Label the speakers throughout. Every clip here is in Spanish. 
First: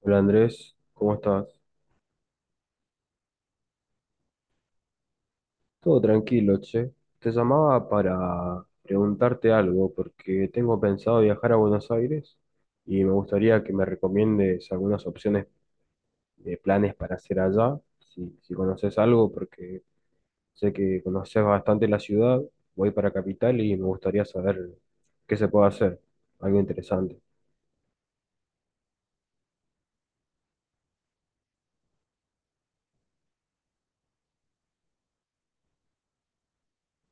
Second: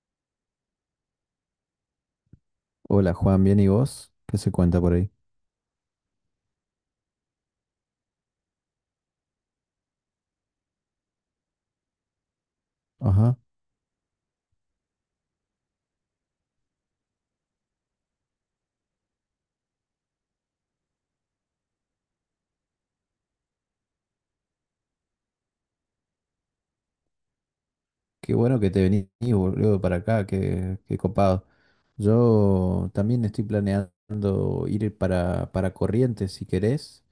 Speaker 1: Hola Andrés, ¿cómo estás?
Speaker 2: Hola Juan, ¿bien y vos? ¿Qué se cuenta por ahí?
Speaker 1: Todo tranquilo, che. Te llamaba para preguntarte algo porque tengo pensado viajar a Buenos Aires y me
Speaker 2: Ajá.
Speaker 1: gustaría que me recomiendes algunas opciones de planes para hacer allá, si conoces algo, porque sé que conoces bastante la ciudad, voy para Capital y me gustaría saber qué se puede hacer, algo interesante.
Speaker 2: Qué bueno que te venís, boludo, para acá, qué copado. Yo también estoy planeando ir para Corrientes, si querés.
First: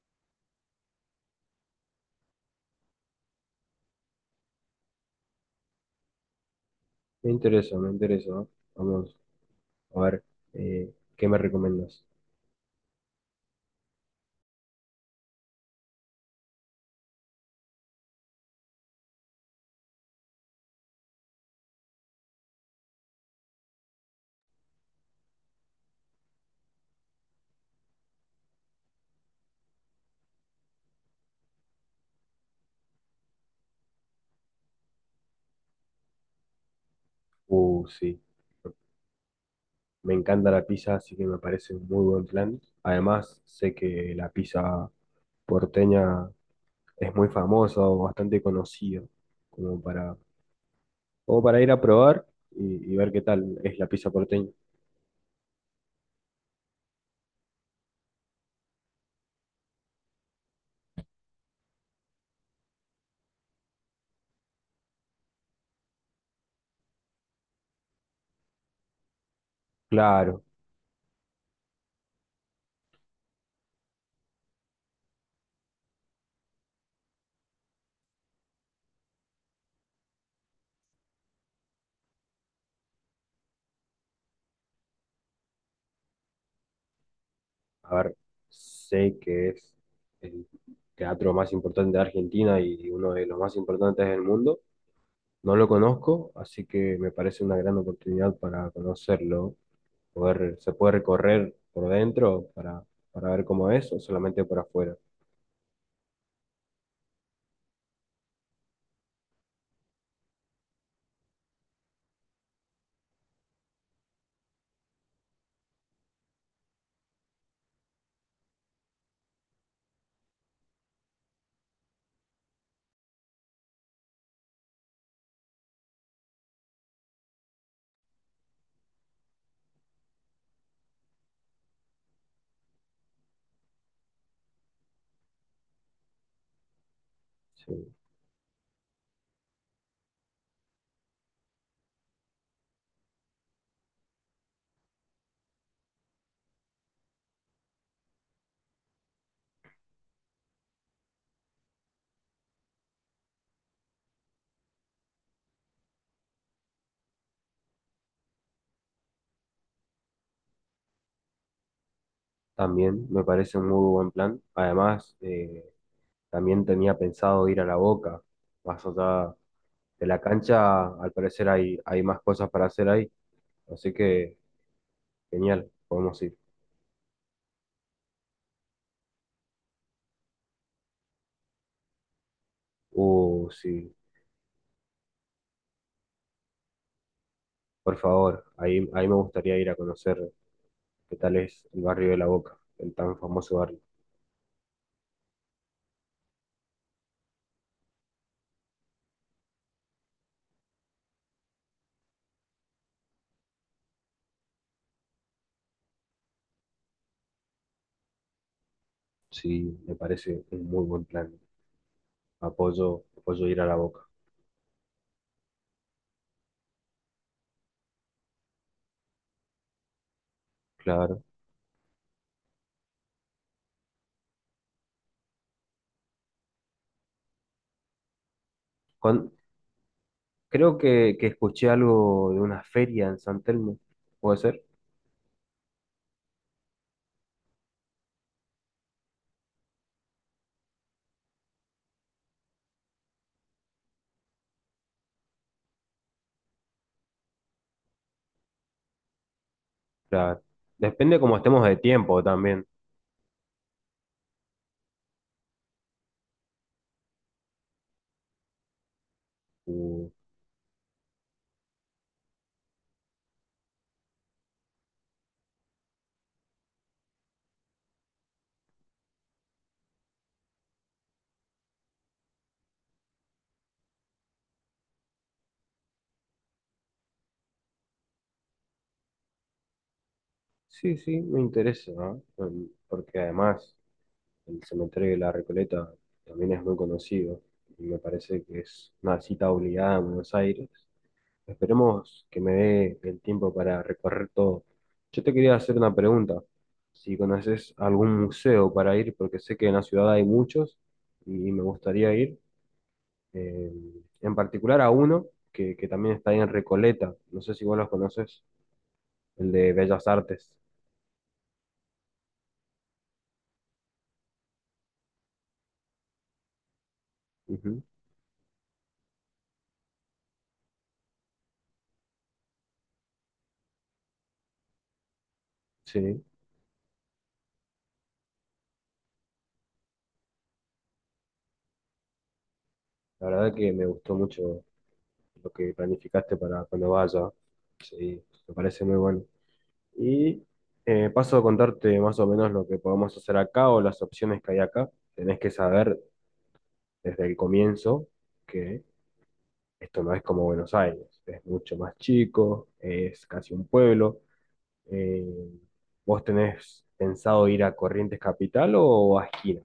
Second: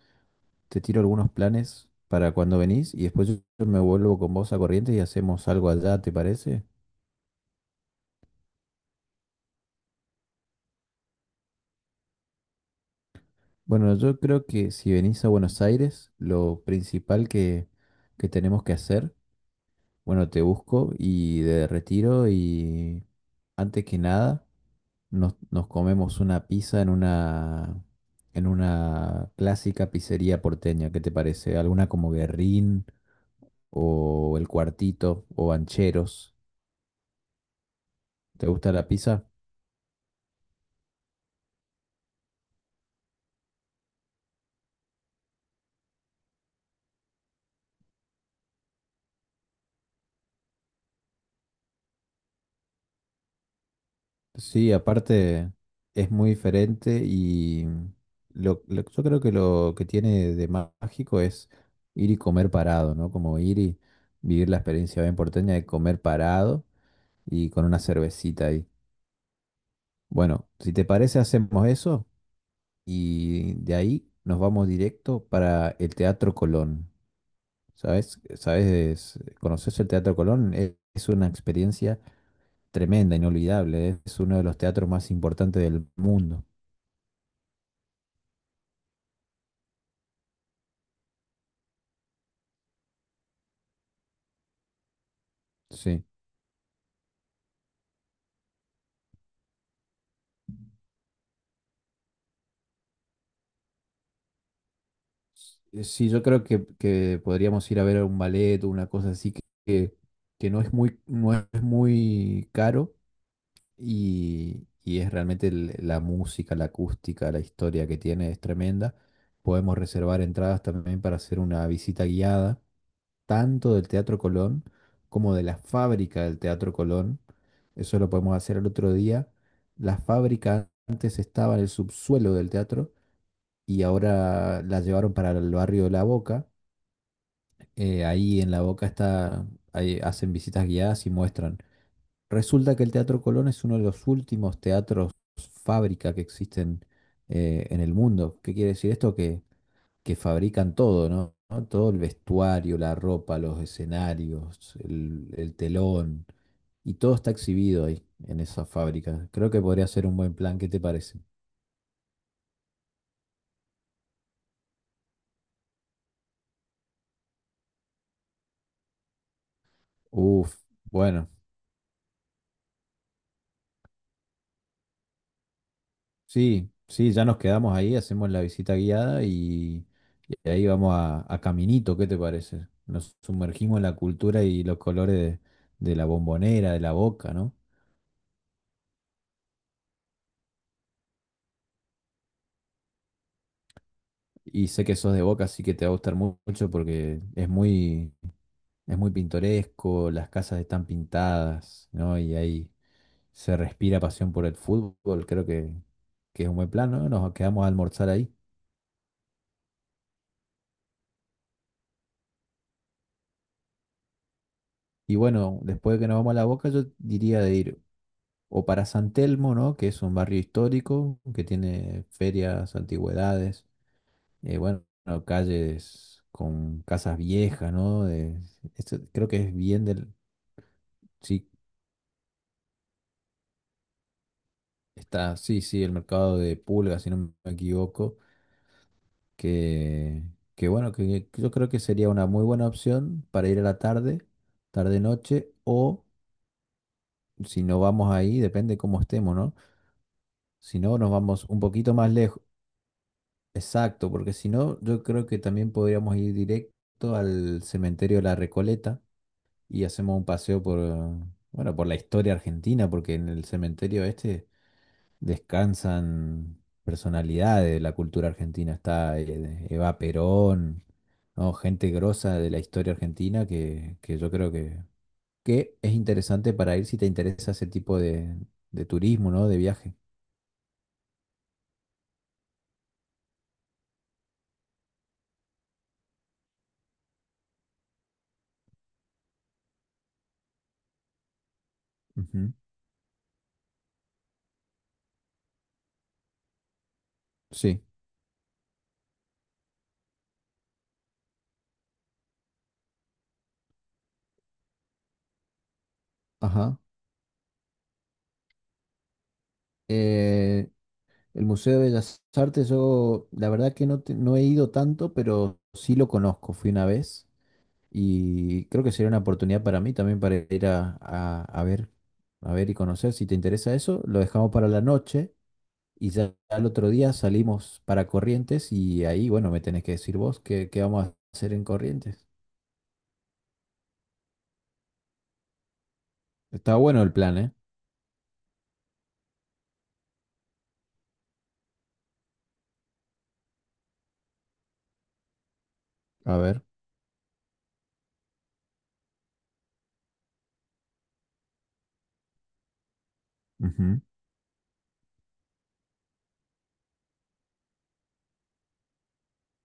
Speaker 2: Te tiro algunos planes para cuando venís y después yo me vuelvo con vos a Corrientes y hacemos algo allá, ¿te parece?
Speaker 1: Me interesa, me interesa. Vamos a ver, ¿qué me recomiendas?
Speaker 2: Bueno, yo creo que si venís a Buenos Aires, lo principal que tenemos que hacer, bueno, te busco y de retiro y antes que nada. Nos comemos una pizza en una clásica pizzería porteña. ¿Qué te parece? ¿Alguna como Guerrín o El Cuartito o Bancheros?
Speaker 1: Sí.
Speaker 2: ¿Te gusta la pizza?
Speaker 1: Me encanta la pizza, así que me parece un muy buen plan. Además, sé que la pizza porteña es muy famosa o bastante conocida, como para, o para ir a probar y ver qué tal es la pizza porteña.
Speaker 2: Sí, aparte es muy diferente y yo creo que lo que tiene de mágico es ir y comer parado, ¿no? Como ir y vivir la experiencia bien porteña de comer parado y con una cervecita ahí.
Speaker 1: Claro,
Speaker 2: Bueno, si te parece, hacemos eso. Y de ahí nos vamos directo para el Teatro Colón. ¿Sabes? ¿Sabes? ¿Conoces el Teatro Colón? Es una experiencia tremenda, inolvidable, ¿eh? Es uno de los teatros más importantes del mundo.
Speaker 1: a ver, sé que es el teatro más importante de Argentina y uno de los más importantes del mundo. No lo
Speaker 2: Sí.
Speaker 1: conozco, así que me parece una gran oportunidad para conocerlo, poder, se puede recorrer por dentro para ver cómo es o solamente por afuera.
Speaker 2: Sí, yo creo que podríamos ir a ver un ballet o una cosa así que, que no es muy caro y es realmente la música, la acústica, la historia que tiene es tremenda. Podemos reservar entradas también para hacer una visita guiada, tanto del Teatro Colón como de la fábrica del Teatro Colón. Eso lo podemos hacer el otro día. La fábrica antes estaba en el subsuelo del teatro y ahora la llevaron para el barrio de La Boca.
Speaker 1: Sí,
Speaker 2: Ahí en La Boca está, ahí hacen visitas guiadas y muestran. Resulta que el Teatro Colón es uno de los últimos teatros fábrica que existen en el mundo. ¿Qué quiere decir esto? Que fabrican todo, ¿no? ¿no? Todo el vestuario, la ropa, los escenarios, el telón, y todo está exhibido ahí en esa fábrica. Creo que podría ser un buen plan. ¿Qué te parece?
Speaker 1: también me parece un muy buen plan. Además, también tenía pensado ir a La Boca, más allá de la
Speaker 2: Uf,
Speaker 1: cancha, al
Speaker 2: bueno.
Speaker 1: parecer hay más cosas para hacer ahí, así que genial, podemos ir.
Speaker 2: Sí, sí, ya nos quedamos ahí, hacemos la visita guiada y ahí vamos a Caminito, ¿qué te parece? Nos sumergimos en
Speaker 1: Sí,
Speaker 2: la cultura y los colores de la Bombonera, de la Boca, ¿no?
Speaker 1: por favor, ahí me gustaría ir a conocer qué tal es el barrio de La Boca, el tan famoso barrio.
Speaker 2: Y sé que sos de Boca, así que te va a gustar mucho porque es muy pintoresco, las casas están pintadas, ¿no? Y ahí se respira pasión por el fútbol, creo que es un buen plan, ¿no? Nos quedamos a almorzar ahí.
Speaker 1: Sí, me parece un muy buen plan. Apoyo, apoyo ir a la Boca,
Speaker 2: Y bueno, después de que nos vamos a la Boca, yo diría de ir o para San Telmo, ¿no? Que es un barrio histórico
Speaker 1: claro.
Speaker 2: que tiene ferias, antigüedades, bueno, calles con casas viejas, ¿no? Esto creo
Speaker 1: Con-
Speaker 2: que es bien del...
Speaker 1: Creo que
Speaker 2: Sí,
Speaker 1: escuché algo de una feria en San Telmo, ¿puede ser?
Speaker 2: está, sí, sí, el mercado de Pulga, si no me equivoco, que, que bueno, que yo creo que sería una muy buena opción para ir a la tarde, tarde-noche, o si no vamos ahí, depende cómo estemos, ¿no?
Speaker 1: Claro.
Speaker 2: Si no, nos
Speaker 1: Depende cómo
Speaker 2: vamos un
Speaker 1: estemos de
Speaker 2: poquito más
Speaker 1: tiempo
Speaker 2: lejos.
Speaker 1: también.
Speaker 2: Exacto, porque si no, yo creo que también podríamos ir directo al cementerio de la Recoleta y
Speaker 1: Mm,
Speaker 2: hacemos un paseo por, bueno, por la historia argentina, porque en el cementerio este descansan personalidades de la cultura argentina. Está Eva Perón, ¿no? Gente grosa de la historia argentina que yo creo que es interesante para ir si te interesa ese tipo de turismo, ¿no? De viaje.
Speaker 1: sí, sí, me interesa, ¿no? Mm, porque además el cementerio de la Recoleta también es muy conocido y me parece que es una cita obligada en Buenos Aires. Esperemos que me
Speaker 2: Ujú.
Speaker 1: dé el tiempo para recorrer todo. Yo te quería hacer una pregunta. Si conoces
Speaker 2: Sí.
Speaker 1: algún museo para ir, porque sé que en la ciudad hay muchos y me gustaría ir, eh, en particular a uno que también está ahí en
Speaker 2: Ajá.
Speaker 1: Recoleta. No sé si vos los conoces, el de Bellas Artes.
Speaker 2: Eh, El Museo de Bellas Artes, yo la verdad que no, no he ido tanto, pero sí lo conozco, fui una vez
Speaker 1: Ujú,
Speaker 2: y creo que sería una oportunidad para mí también para ir a ver y conocer. Si te interesa eso, lo dejamos para la noche y
Speaker 1: sí,
Speaker 2: ya al otro día salimos para Corrientes y ahí, bueno, me tenés que decir vos qué vamos a hacer en Corrientes.
Speaker 1: la verdad que me gustó mucho lo que planificaste para
Speaker 2: Está
Speaker 1: cuando
Speaker 2: bueno el
Speaker 1: vaya.
Speaker 2: plan, ¿eh?
Speaker 1: Sí, me parece muy bueno. Y paso a contarte más o menos lo que podemos hacer acá o las opciones que hay acá. Tenés que saber
Speaker 2: A ver.
Speaker 1: desde el comienzo que esto no es como Buenos Aires, es mucho más chico, es casi un
Speaker 2: Ujú.
Speaker 1: pueblo. Eh, ¿Vos tenés pensado ir a Corrientes Capital o a Esquina,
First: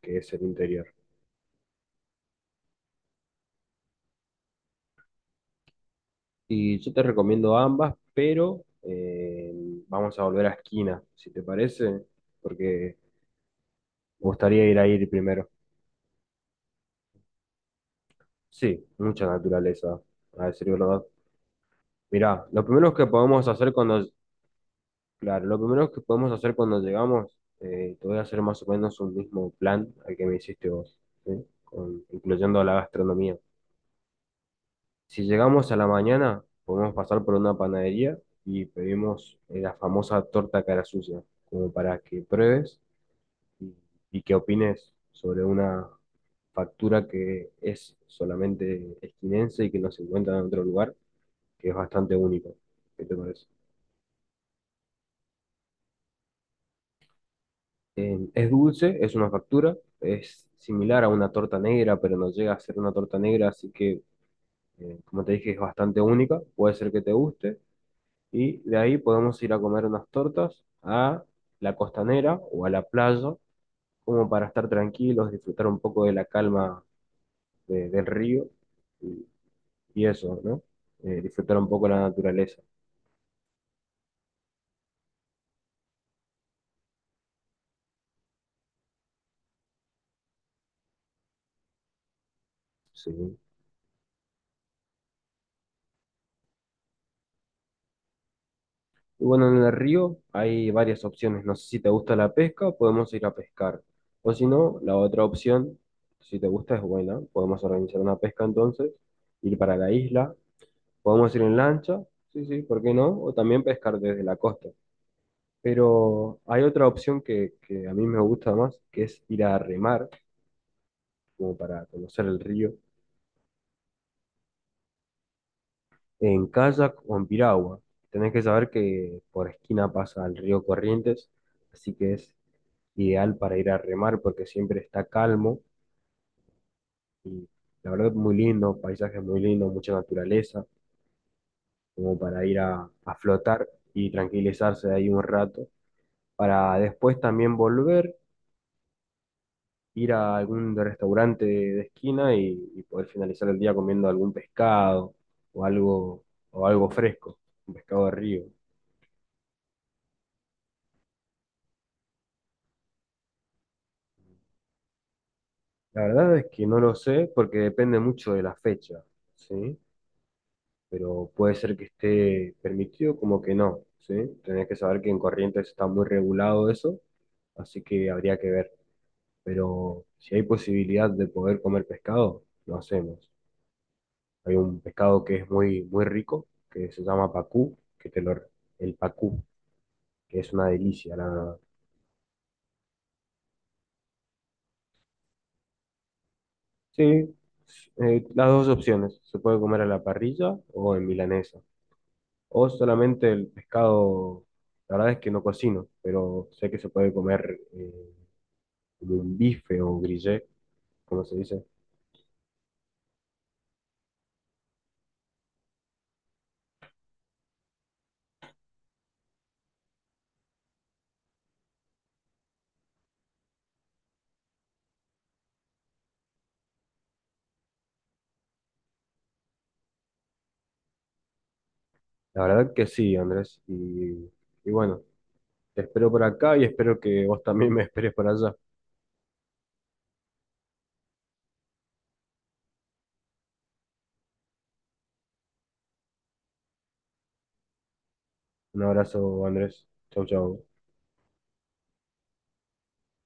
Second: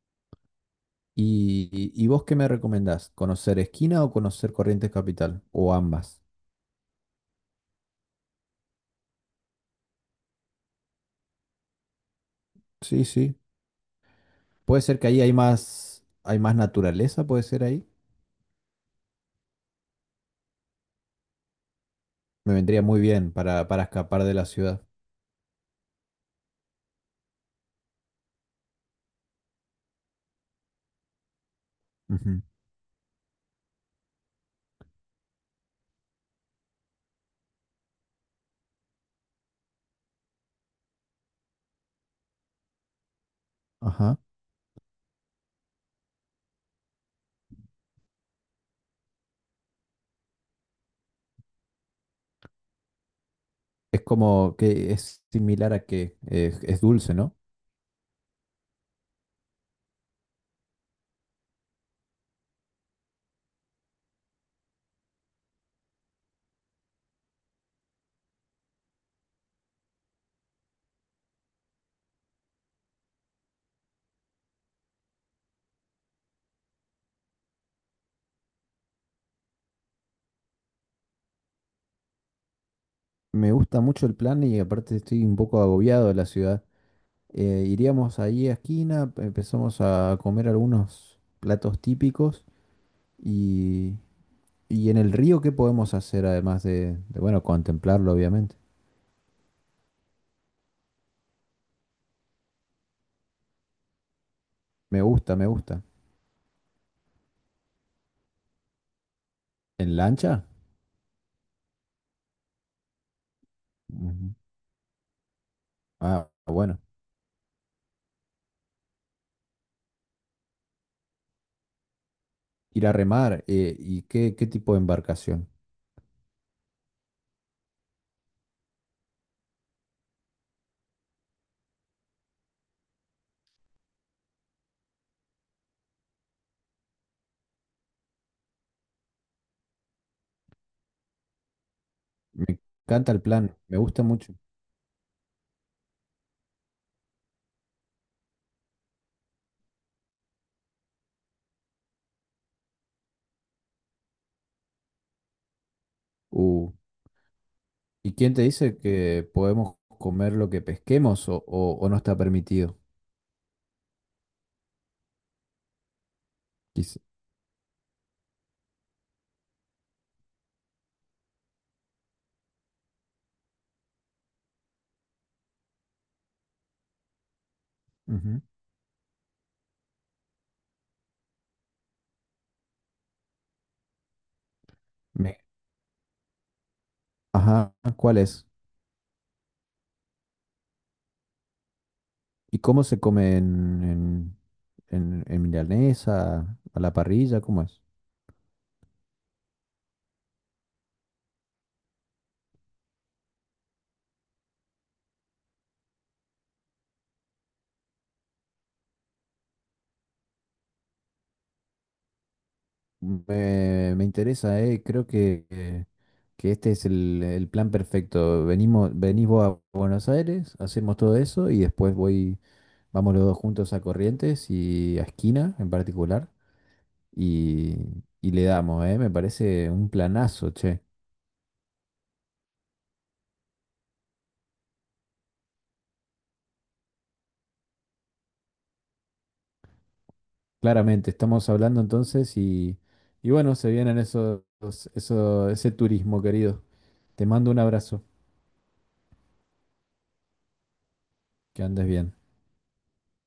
Speaker 1: que es el interior?
Speaker 2: Y vos qué me recomendás? ¿Conocer Esquina o conocer Corrientes Capital? ¿O ambas?
Speaker 1: Y yo te recomiendo ambas, pero vamos a volver a Esquina, si te parece, porque
Speaker 2: Sí, sí.
Speaker 1: me gustaría ir
Speaker 2: Puede
Speaker 1: a
Speaker 2: ser que
Speaker 1: ir
Speaker 2: ahí
Speaker 1: primero.
Speaker 2: hay más naturaleza, puede ser ahí.
Speaker 1: Sí, mucha naturaleza, a decir verdad. Mirá,
Speaker 2: Me
Speaker 1: lo
Speaker 2: vendría
Speaker 1: primero
Speaker 2: muy
Speaker 1: que
Speaker 2: bien
Speaker 1: podemos hacer
Speaker 2: para
Speaker 1: cuando,
Speaker 2: escapar de la ciudad.
Speaker 1: claro, lo primero que podemos hacer cuando llegamos, te voy a hacer más o menos un mismo plan al que me hiciste vos, ¿sí?
Speaker 2: Ujú.
Speaker 1: Incluyendo la gastronomía. Si llegamos a la mañana, podemos pasar por una panadería y pedimos la famosa torta cara sucia, como para que pruebes y,
Speaker 2: Ajá.
Speaker 1: y que opines sobre una factura que es solamente esquinense y que no se encuentra en otro lugar, que es bastante único. ¿Qué te parece?
Speaker 2: Es como que es similar a que es dulce, ¿no?
Speaker 1: Es dulce, es una factura, es similar a una torta negra, pero no llega a ser una torta negra, así que, como te dije, es bastante única, puede ser que te guste. Y de ahí podemos ir a comer unas tortas a la costanera o a la playa, como para estar tranquilos, disfrutar un poco de la calma de- del río y, y eso, ¿no? Disfrutar un poco la naturaleza.
Speaker 2: Me gusta mucho el plan y aparte estoy un poco agobiado de la ciudad. Iríamos ahí a esquina, empezamos a comer algunos platos típicos
Speaker 1: Sí.
Speaker 2: y, y en el río, ¿qué podemos hacer además bueno, contemplarlo, obviamente?
Speaker 1: Y bueno, en el río hay varias opciones. No sé si te gusta la pesca, podemos ir a pescar. O si no, la
Speaker 2: Me
Speaker 1: otra
Speaker 2: gusta, me
Speaker 1: opción,
Speaker 2: gusta.
Speaker 1: si te gusta, es buena. Podemos organizar una pesca entonces, ir para la
Speaker 2: ¿En
Speaker 1: isla.
Speaker 2: lancha?
Speaker 1: Podemos ir en lancha, sí, sí, ¿por qué no? O también pescar desde
Speaker 2: Ujú.
Speaker 1: la costa.
Speaker 2: Ah,
Speaker 1: Pero hay
Speaker 2: bueno.
Speaker 1: otra opción que a mí me gusta más, que es ir a remar, como para conocer el río,
Speaker 2: Ir a remar y qué tipo de embarcación.
Speaker 1: en kayak o en piragua. Tenés que saber que por esquina pasa el río Corrientes, así que es ideal para ir a remar porque siempre está calmo y la verdad es muy lindo, paisaje muy lindo, mucha naturaleza, como
Speaker 2: Me
Speaker 1: para ir
Speaker 2: encanta
Speaker 1: a
Speaker 2: el plan,
Speaker 1: flotar
Speaker 2: me gusta
Speaker 1: y
Speaker 2: mucho.
Speaker 1: tranquilizarse ahí un rato, para después también volver, ir a algún restaurante de esquina y poder finalizar el día comiendo algún pescado o algo, o
Speaker 2: Uh,
Speaker 1: algo fresco, un pescado de
Speaker 2: ¿Y quién te
Speaker 1: río.
Speaker 2: dice que podemos comer lo que pesquemos o, o no está permitido?
Speaker 1: La verdad es que no lo
Speaker 2: Dice,
Speaker 1: sé porque depende mucho de la fecha, ¿sí? Pero puede ser que esté permitido como que no, ¿sí? Tenés que saber que en Corrientes está muy regulado eso, así que habría
Speaker 2: ujú.
Speaker 1: que ver. Pero si hay posibilidad de poder comer pescado, lo hacemos. Hay un pescado que
Speaker 2: Me-
Speaker 1: es muy, muy rico, que se llama
Speaker 2: ajá,
Speaker 1: pacú, que
Speaker 2: ¿cuál
Speaker 1: te lo,
Speaker 2: es?
Speaker 1: el pacú, que es una delicia, la verdad.
Speaker 2: ¿Y cómo se come en milanesa, a la
Speaker 1: Sí,
Speaker 2: parrilla? ¿Cómo es?
Speaker 1: las dos opciones, se puede comer a la parrilla o en milanesa, o solamente el pescado, la verdad es que no cocino, pero sé que se puede comer como un bife o grillé, como se dice.
Speaker 2: Me interesa, creo que que este es el plan perfecto. Venimos, venís vos a Buenos Aires, hacemos todo eso y después voy. Vamos los dos juntos a Corrientes y a Esquina en particular y, y le damos, ¿eh? Me parece un planazo, che.
Speaker 1: La verdad que sí, Andrés. Y bueno, te espero por acá y espero que vos también me esperes por allá.
Speaker 2: Claramente, estamos hablando entonces y bueno, se vienen esos, eso, ese turismo, querido. Te mando un abrazo,
Speaker 1: Un abrazo, Andrés. Chau, chau.
Speaker 2: que andes bien.